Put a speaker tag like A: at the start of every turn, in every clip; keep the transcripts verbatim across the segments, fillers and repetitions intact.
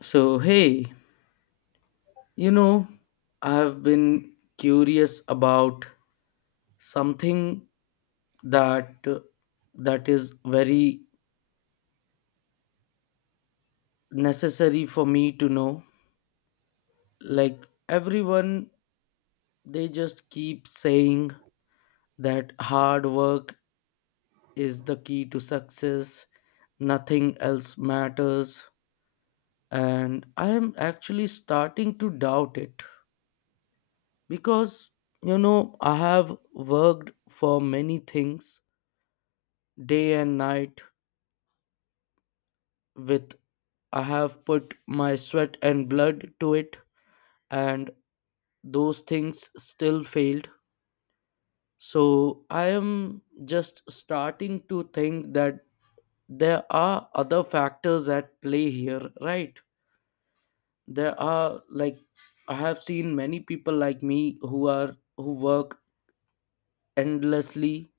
A: So, hey, you know, I've been curious about something that uh, that is very necessary for me to know. Like everyone, they just keep saying that hard work is the key to success, nothing else matters, and I am actually starting to doubt it because you know, I have worked for many things day and night with I have put my sweat and blood to it, and those things still failed. So I am just starting to think that there are other factors at play here, right? There are, like, I have seen many people like me who are who work endlessly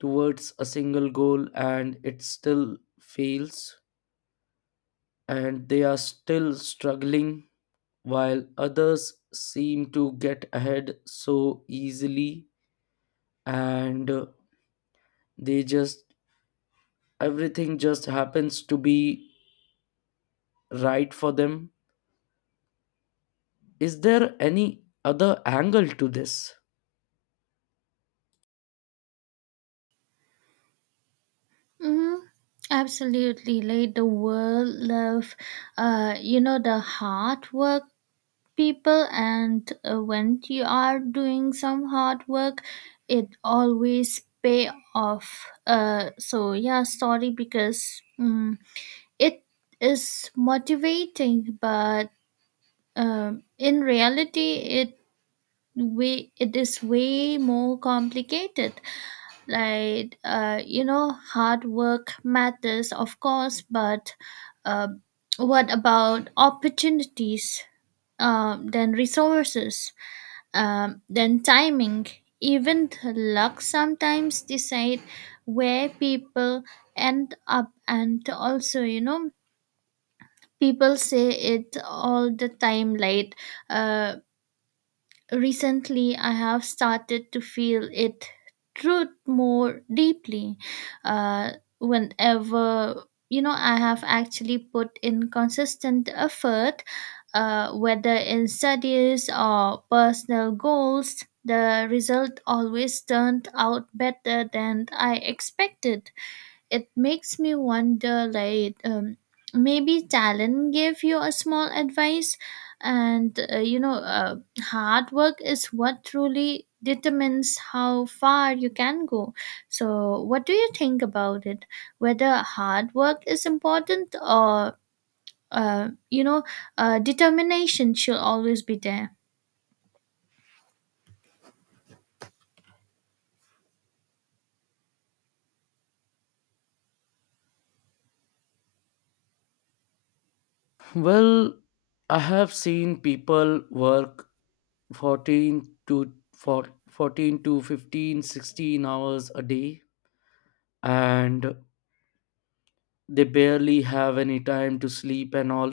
A: towards a single goal, and it still fails, and they are still struggling while others seem to get ahead so easily. And uh, they just everything just happens to be right for them. Is there any other angle to this?
B: Mm-hmm. Absolutely, like the world love, uh, you know, the hard work people, and uh, when you are doing some hard work, it always pay off. Uh, so yeah, sorry because mm it is motivating, but um, in reality, it way it is way more complicated, like uh, you know, hard work matters, of course, but uh, what about opportunities, um, then resources, um, then timing. Even luck sometimes decide where people end up. And also, you know, people say it all the time, like uh, recently I have started to feel it truth more deeply. uh, Whenever, you know, I have actually put in consistent effort, uh, whether in studies or personal goals, the result always turned out better than I expected. It makes me wonder, like, um, maybe talent gave you a small advice, and uh, you know, uh, hard work is what truly determines how far you can go. So, what do you think about it? Whether hard work is important, or uh, you know, uh, determination should always be there.
A: Well, I have seen people work fourteen to for fourteen to fifteen, sixteen hours a day, and they barely have any time to sleep and all,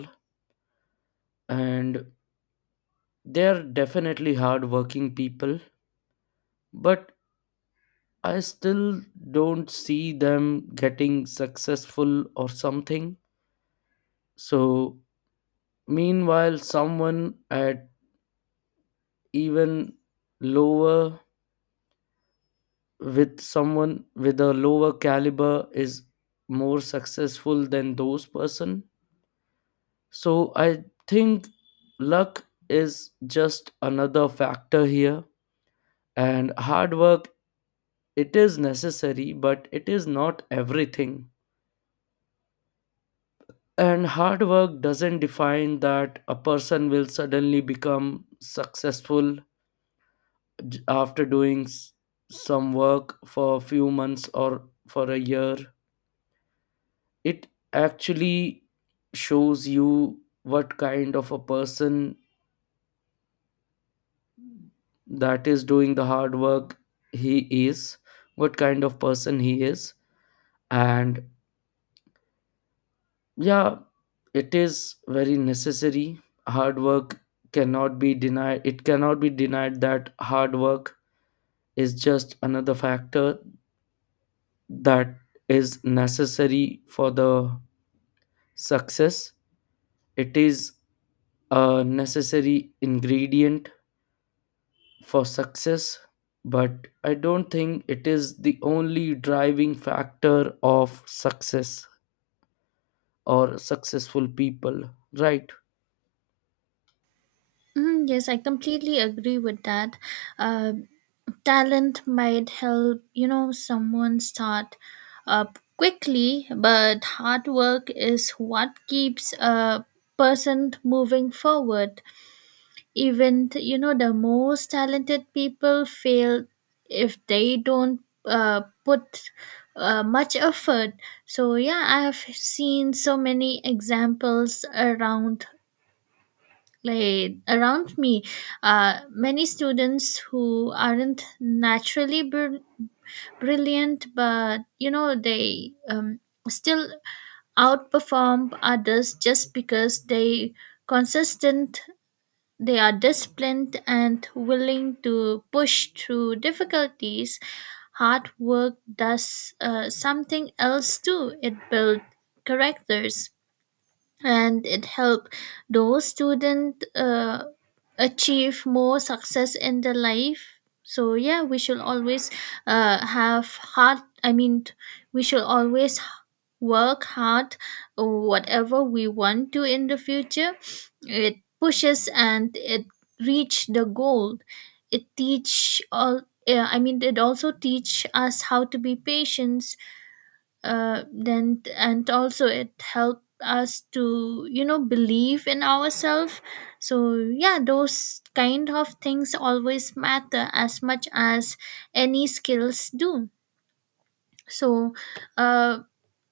A: and they're definitely hardworking people, but I still don't see them getting successful or something. So, meanwhile, someone at even lower with someone with a lower caliber is more successful than those person. So, I think luck is just another factor here, and hard work, it is necessary but it is not everything. And hard work doesn't define that a person will suddenly become successful j- after doing s- some work for a few months or for a year. It actually shows you what kind of a person that is doing the hard work, he is what kind of person he is. And yeah, it is very necessary. Hard work cannot be denied. It cannot be denied that hard work is just another factor that is necessary for the success. It is a necessary ingredient for success, but I don't think it is the only driving factor of success or successful people, right?
B: Mhm, yes, I completely agree with that. Um, Talent might help, you know, someone start up quickly, but hard work is what keeps a person moving forward. Even, you know, the most talented people fail if they don't uh, put uh, much effort. So yeah, I have seen so many examples around, like around me. Uh, many students who aren't naturally brilliant brilliant, but you know they um, still outperform others just because they consistent, they are disciplined and willing to push through difficulties. Hard work does uh, something else too: it builds characters and it help those student uh, achieve more success in their life. So yeah, we should always uh, have hard i mean we should always work hard whatever we want to in the future. It pushes and it reach the goal, it teach all. Yeah, I mean, it also teach us how to be patient, uh, then and also it helped us to, you know, believe in ourselves. So yeah, those kind of things always matter as much as any skills do. So uh,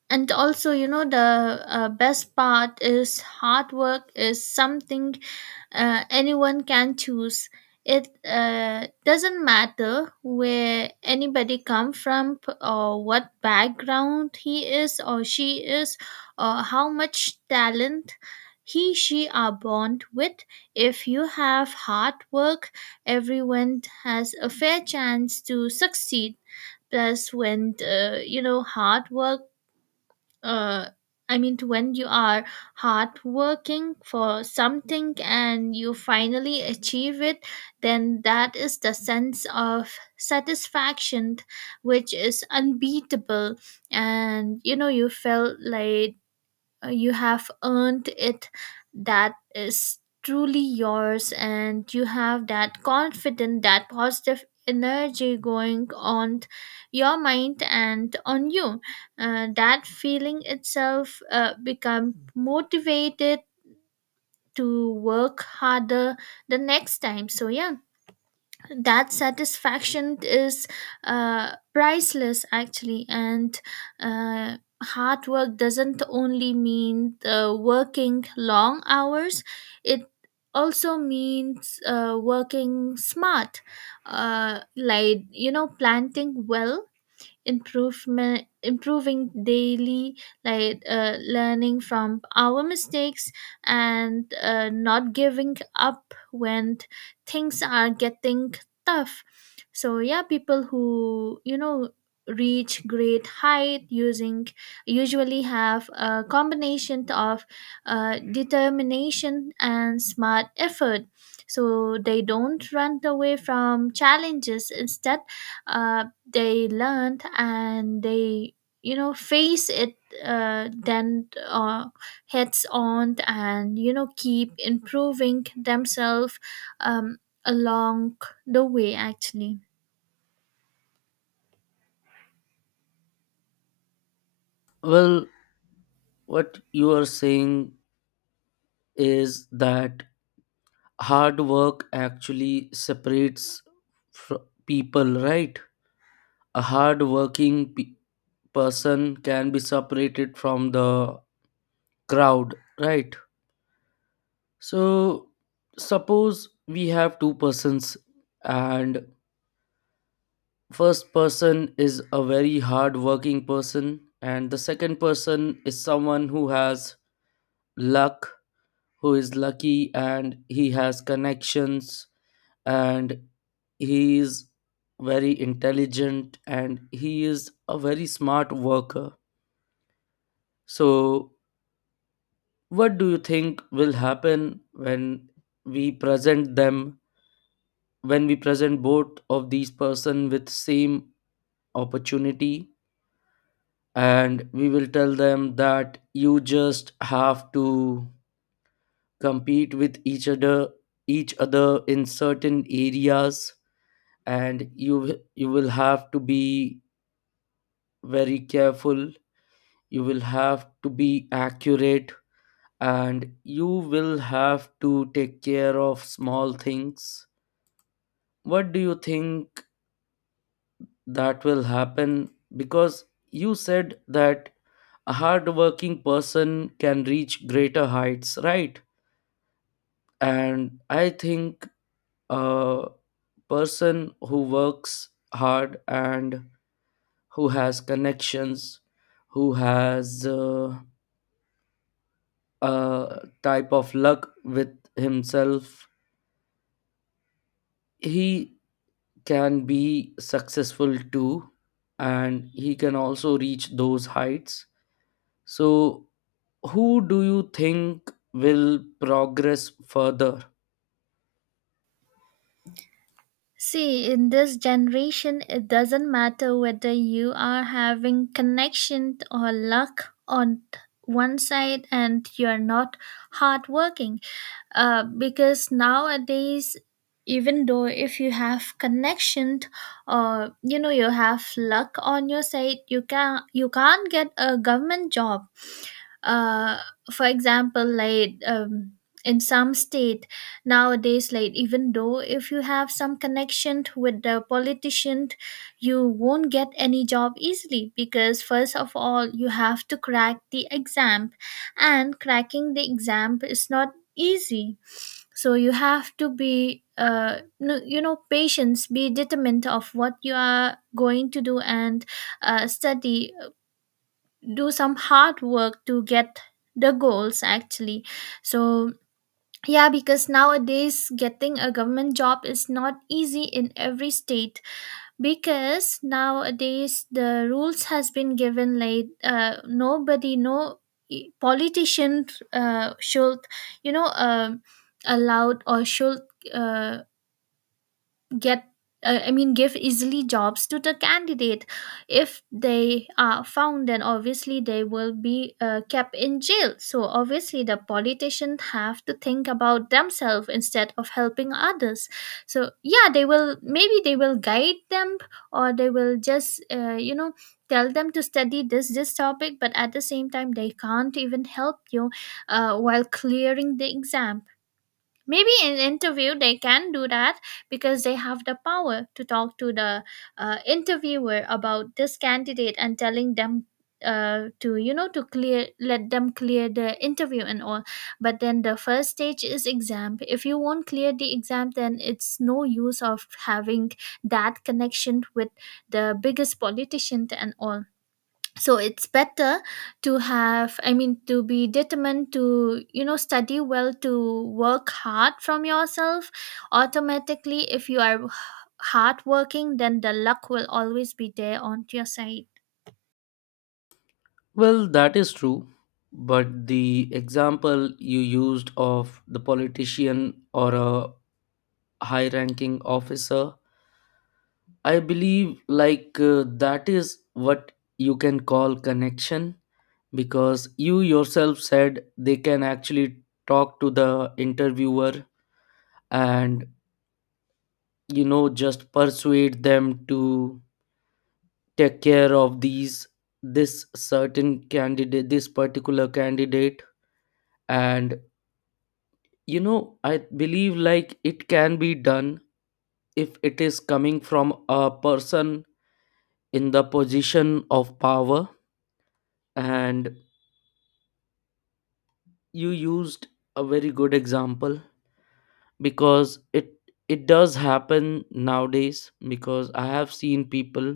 B: and also, you know, the uh, best part is hard work is something uh, anyone can choose. It uh, doesn't matter where anybody come from p- or what background he is or she is, or how much talent he, she are born with. If you have hard work, everyone has a fair chance to succeed. Plus, when uh, you know, hard work, uh, I mean, when you are hard working for something and you finally achieve it, then that is the sense of satisfaction which is unbeatable. And you know, you felt like uh, you have earned it, that is truly yours, and you have that confidence, that positive energy going on your mind and on you. Uh, that feeling itself uh, become motivated to work harder the next time. So yeah, that satisfaction is uh, priceless, actually. And uh, hard work doesn't only mean uh, working long hours, it also means uh, working smart, uh, like, you know, planting well, improvement improving daily, like uh, learning from our mistakes, and uh, not giving up when things are getting tough. So yeah, people who, you know, reach great height using usually have a combination of uh, determination and smart effort. So they don't run away from challenges, instead uh, they learned, and they, you know, face it, uh, then uh, heads on, and you know, keep improving themselves um, along the way, actually.
A: Well, what you are saying is that hard work actually separates fr- people, right? A hard working pe- person can be separated from the crowd, right? So, suppose we have two persons, and first person is a very hard working person, and the second person is someone who has luck, who is lucky, and he has connections, and he is very intelligent, and he is a very smart worker. So, what do you think will happen when we present them, when we present both of these person with same opportunity, and we will tell them that you just have to compete with each other each other in certain areas, and you will- you will have to be very careful, you will have to be accurate, and you will have to take care of small things. What do you think that will happen, because you said that a hardworking person can reach greater heights, right? And I think a person who works hard and who has connections, who has uh, a type of luck with himself, he can be successful too, and he can also reach those heights. So, who do you think will progress further?
B: See, in this generation, it doesn't matter whether you are having connection or luck on one side and you're not hardworking, uh, because nowadays even though if you have connection, or you know, you have luck on your side, you can you can't get a government job. uh, for example, like um, in some state nowadays, like even though if you have some connection with the politician, you won't get any job easily, because first of all you have to crack the exam, and cracking the exam is not easy. So you have to be uh no, you know, patience, be determined of what you are going to do, and uh, study, do some hard work to get the goals, actually. So yeah, because nowadays getting a government job is not easy in every state, because nowadays the rules has been given like uh, nobody, no e- politician uh, should, you know, um allowed, or should uh, get uh, I mean, give easily jobs to the candidate. If they are found, then obviously they will be uh, kept in jail. So obviously the politicians have to think about themselves instead of helping others. So yeah, they will, maybe they will guide them, or they will just uh, you know, tell them to study this this topic, but at the same time they can't even help you uh, while clearing the exam. Maybe in interview they can do that, because they have the power to talk to the uh, interviewer about this candidate and telling them uh, to, you know, to clear let them clear the interview and all. But then the first stage is exam. If you won't clear the exam, then it's no use of having that connection with the biggest politician and all. So it's better to have, I mean, to be determined to, you know, study well, to work hard from yourself. Automatically, if you are hardworking, then the luck will always be there on your side.
A: Well, that is true. But the example you used of the politician or a high ranking officer, I believe, like, uh, that is what you can call connection, because you yourself said they can actually talk to the interviewer and you know just persuade them to take care of these this certain candidate this particular candidate. And you know I believe, like, it can be done if it is coming from a person in the position of power. And you used a very good example, because it it does happen nowadays, because I have seen people.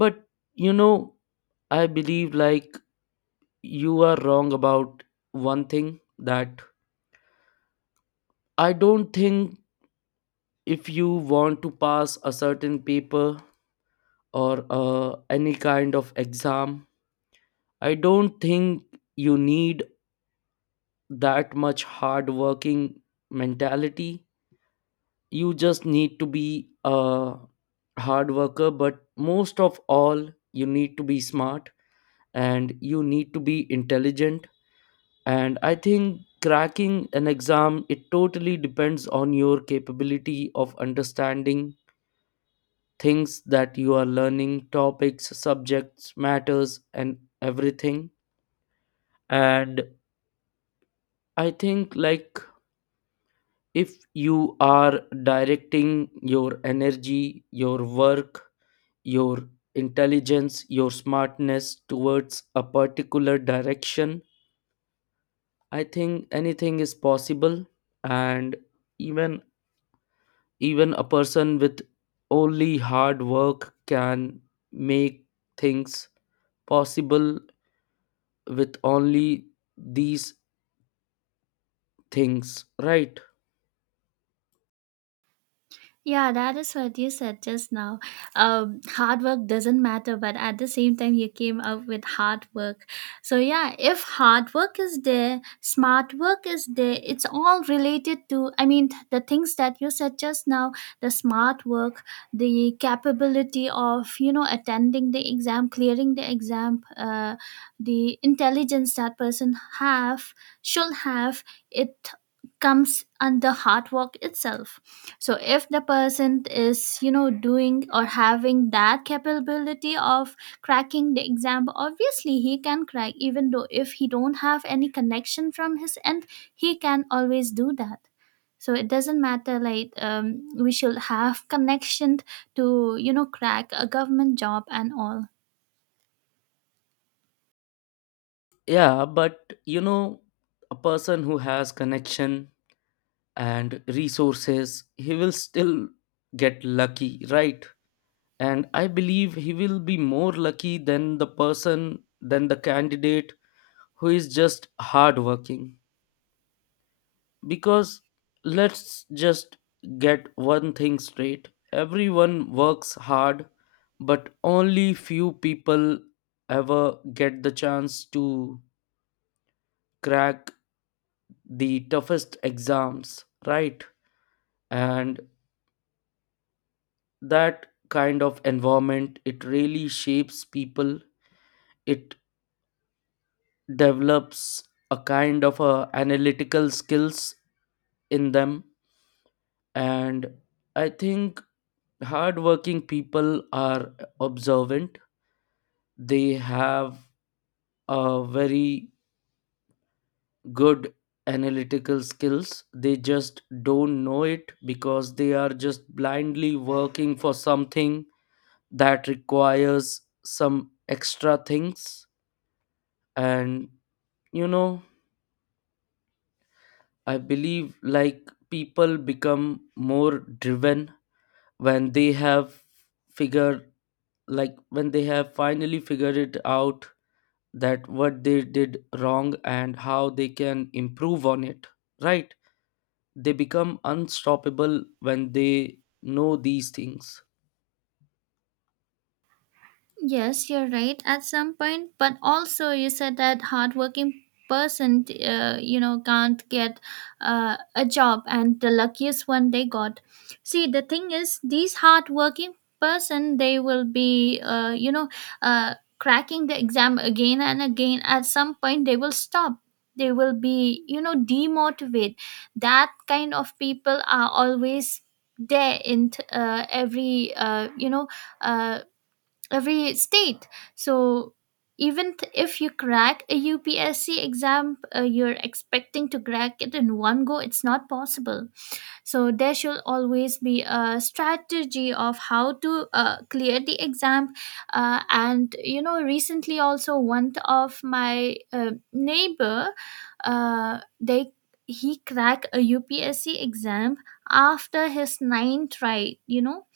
A: But you know I believe, like, you are wrong about one thing, that I don't think, if you want to pass a certain paper or uh, any kind of exam, I don't think you need that much hard working mentality. You just need to be a hard worker, but most of all you need to be smart, and you need to be intelligent. And I think cracking an exam, it totally depends on your capability of understanding things that you are learning, topics, subjects, matters, and everything. And I think, like, if you are directing your energy, your work, your intelligence, your smartness towards a particular direction, I think anything is possible. And even even a person with only hard work can make things possible, with only these things, right?
B: Yeah, that is what you said just now. Um, hard work doesn't matter, but at the same time, you came up with hard work. So, yeah, if hard work is there, smart work is there, it's all related to, I mean, the things that you said just now: the smart work, the capability of, you know, attending the exam, clearing the exam, uh, the intelligence that person have should have. It comes under hard work itself. So if the person is, you know, doing or having that capability of cracking the exam, obviously he can crack, even though if he don't have any connection from his end, he can always do that. So it doesn't matter like um, we should have connection to, you know, crack a government job and all.
A: Yeah, but you know, a person who has connection and resources, he will still get lucky, right? And I believe he will be more lucky than the person than the candidate who is just hardworking, because let's just get one thing straight, everyone works hard, but only few people ever get the chance to crack the toughest exams, right. And that kind of environment, it really shapes people. It develops a kind of a analytical skills in them. And I think hardworking people are observant. They have a very good analytical skills, they just don't know it because they are just blindly working for something that requires some extra things. And you know I believe, like, people become more driven when they have figured like when they have finally figured it out, that what they did wrong and how they can improve on it, right? They become unstoppable when they know these things.
B: Yes, you're right at some point, but also you said that hardworking person, uh, you know, can't get uh, a job, and the luckiest one they got. See, the thing is, these hardworking person, they will be, uh, you know, uh, cracking the exam again and again. At some point, they will stop. They will be, you know, demotivate. That kind of people are always there in t- uh, every, uh, you know, Uh, every state. So even th- if you crack a U P S C exam, uh, you're expecting to crack it in one go. It's not possible. So there should always be a strategy of how to uh, clear the exam. Uh, and you know, recently also one of my uh, neighbor, uh, they he cracked a U P S C exam after his ninth try. You know,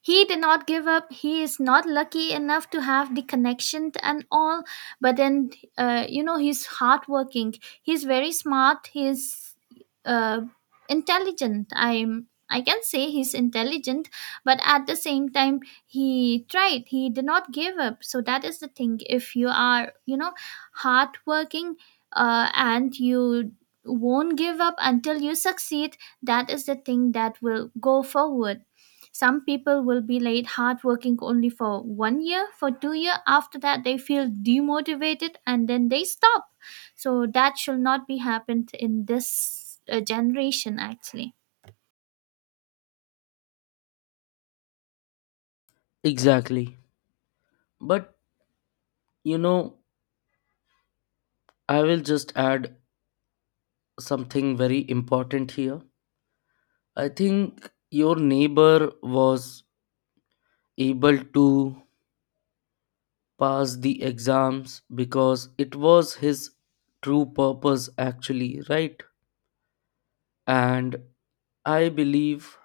B: he did not give up. He is not lucky enough to have the connection and all, but then uh, you know, he's hardworking. He's very smart. He's uh, intelligent. I'm. I can say he's intelligent, but at the same time he tried. He did not give up. So that is the thing. If you are, you know, hardworking, uh, and you won't give up until you succeed, that is the thing that will go forward. Some people will be late hardworking only for one year, for two year. After that, they feel demotivated and then they stop. So that should not be happened in this uh, generation, actually.
A: Exactly. But you know I will just add something very important here. I think your neighbor was able to pass the exams because it was his true purpose, actually, right? And I believe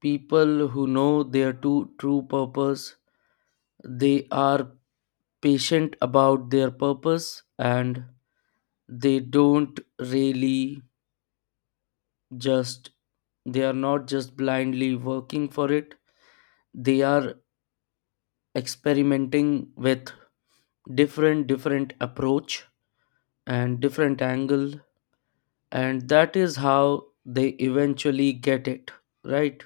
A: people who know their two true purpose, they are patient about their purpose, and they don't really just they are not just blindly working for it. They are experimenting with different different approach and different angle, and that is how they eventually get it, right.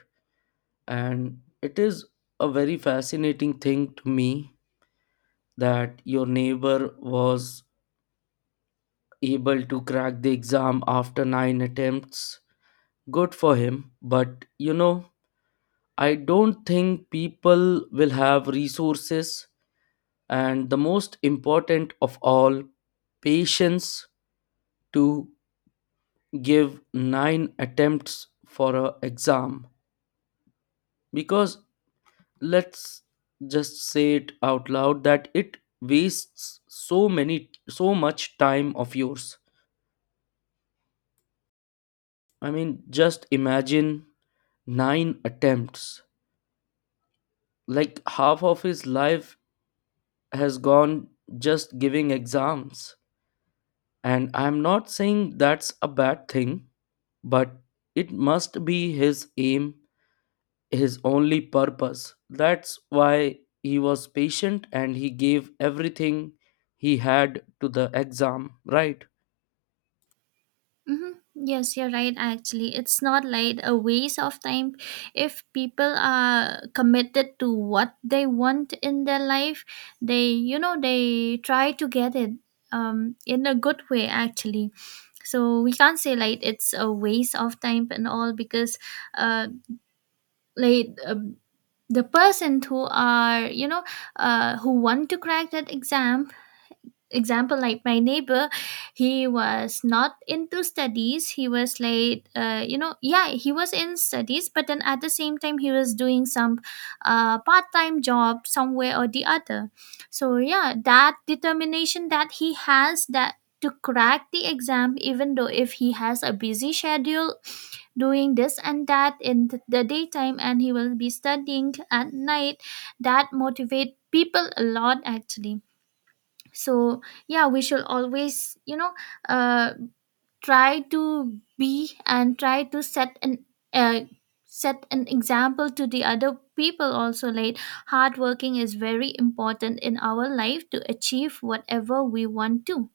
A: And it is a very fascinating thing to me that your neighbor was able to crack the exam after nine attempts. Good for him, but you know I don't think people will have resources, and the most important of all, patience, to give nine attempts for a exam, because let's just say it out loud that it wastes so many so much time of yours. I mean, just imagine, nine attempts, like half of his life has gone just giving exams. And I'm not saying that's a bad thing, but it must be his aim, his only purpose. That's why he was patient and he gave everything he had to the exam, right?
B: Mm-hmm. Yes, you're right. Actually, it's not like a waste of time. If people are committed to what they want in their life, they, you know, they try to get it um, in a good way, actually. So we can't say like it's a waste of time and all, because, uh, like, um the person who are, you know, uh, who want to crack that exam, example like my neighbor. He was not into studies, he was like uh, you know, yeah, he was in studies, but then at the same time he was doing some uh, part-time job somewhere or the other. So yeah, that determination that he has, that to crack the exam even though if he has a busy schedule, doing this and that in th- the daytime, and he will be studying at night, that motivate people a lot, actually. So yeah, we should always, you know, uh, try to be and try to set an uh, set an example to the other people also, like hard working is very important in our life to achieve whatever we want to.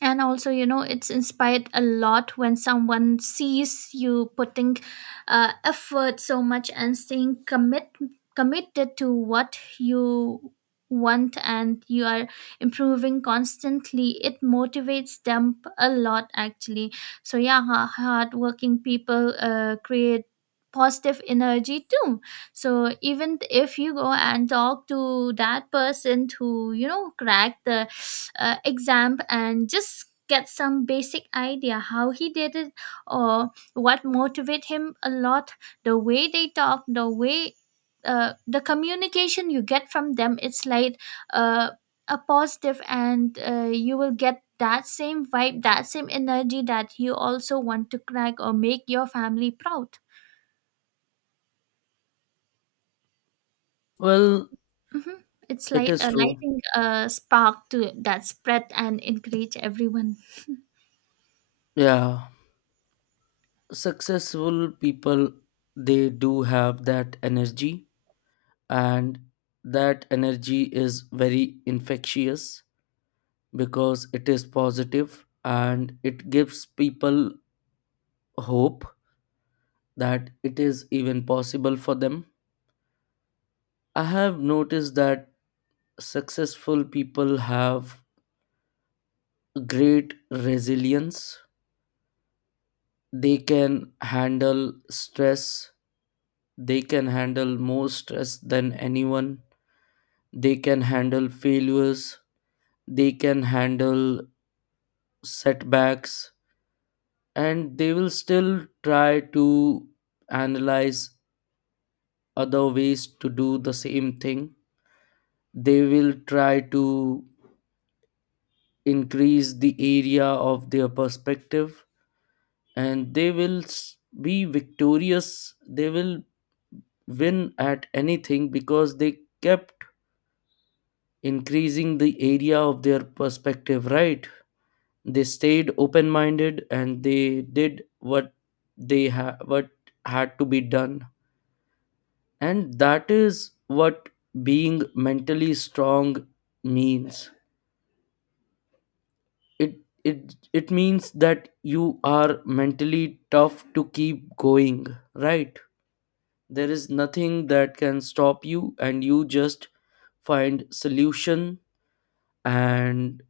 B: And also, you know, it's inspired a lot when someone sees you putting uh, effort so much and staying commit committed to what you want, and you are improving constantly, it motivates them a lot, actually. So yeah, hard working people uh, create positive energy too. So even if you go and talk to that person to, you know, crack the uh, exam and just get some basic idea how he did it, or what motivate him a lot, the way they talk, the way uh, the communication you get from them, it's like uh, a positive, and uh, you will get that same vibe, that same energy, that you also want to crack or make your family proud.
A: Well,
B: Hmm. It's
A: it
B: like
A: is
B: a
A: true.
B: lighting a spark to that spread and encourage everyone.
A: Yeah. Successful people, they do have that energy, and that energy is very infectious because it is positive and it gives people hope that it is even possible for them. I have noticed that successful people have great resilience. They can handle stress, they can handle more stress than anyone. They can handle failures, they can handle setbacks, and they will still try to analyze other ways to do the same thing. They will try to increase the area of their perspective, and they will s- be victorious. They will win at anything because they kept increasing the area of their perspective, right. They stayed open minded, and they did what they ha- what had to be done. And that is what being mentally strong means. It it it means that you are mentally tough to keep going, right. There is nothing that can stop you, and you just find solution. And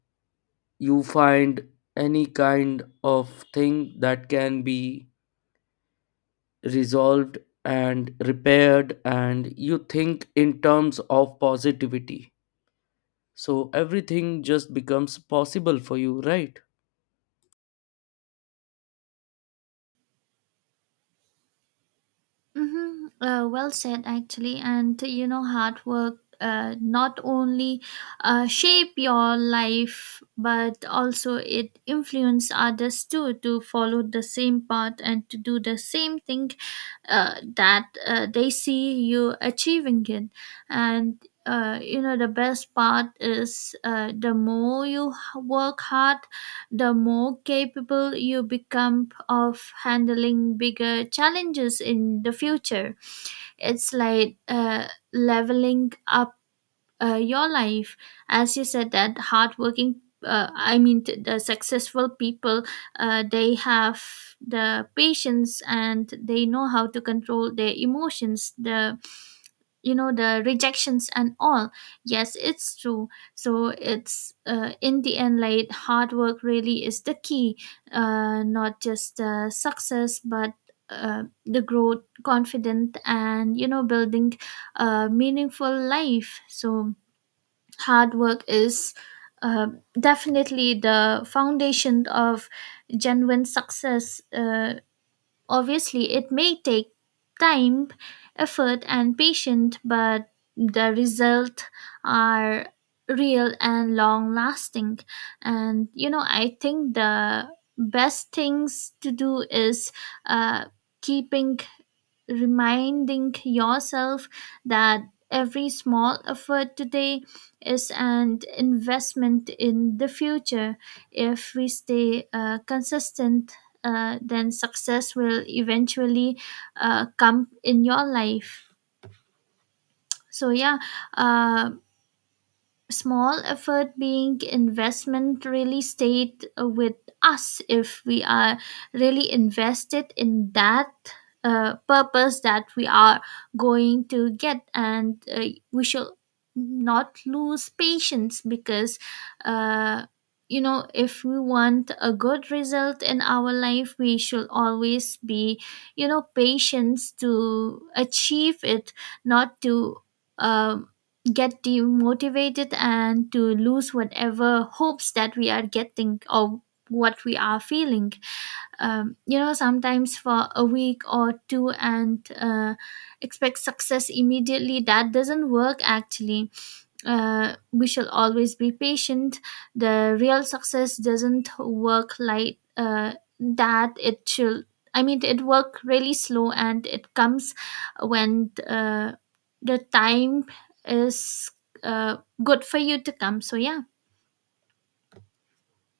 A: you find any kind of thing that can be resolved and repaired, and you think in terms of positivity, so everything just becomes possible for you, right.
B: Mm-hmm. Uh, well said, actually. And you know, hard work uh, not only uh, shape your life, but also it influence others too to follow the same path and to do the same thing uh, that uh, they see you achieving it. And uh, you know, the best part is, uh, the more you h- work hard, the more capable you become of handling bigger challenges in the future. It's like uh, leveling up uh, your life. As you said that hardworking, uh, I mean, th- the successful people, uh, they have the patience and they know how to control their emotions, the, you know, the rejections and all. Yes, it's true. So it's uh, in the end, like hard work really is the key, uh, not just uh, success, but uh, the growth, confident, and you know, building a meaningful life. So hard work is uh, definitely the foundation of genuine success. Uh, obviously, it may take time, effort, and patience, but the results are real and long lasting. And you know, I think the best things to do is uh, keeping reminding yourself that every small effort today is an investment in the future. If we stay uh, consistent, uh, then success will eventually uh, come in your life. So, yeah, uh, small effort being investment really stayed with us, if we are really invested in that uh, purpose that we are going to get, and uh, we shall not lose patience, because uh, you know, if we want a good result in our life, we should always be, you know, patient to achieve it, not to um get demotivated and to lose whatever hopes that we are getting or what we are feeling um, you know, sometimes for a week or two, and uh, expect success immediately, that doesn't work, actually. Uh, we shall always be patient. The real success doesn't work like uh, that. It should. I mean, it work really slow, and it comes when uh, the time is uh, good for you to come. So yeah.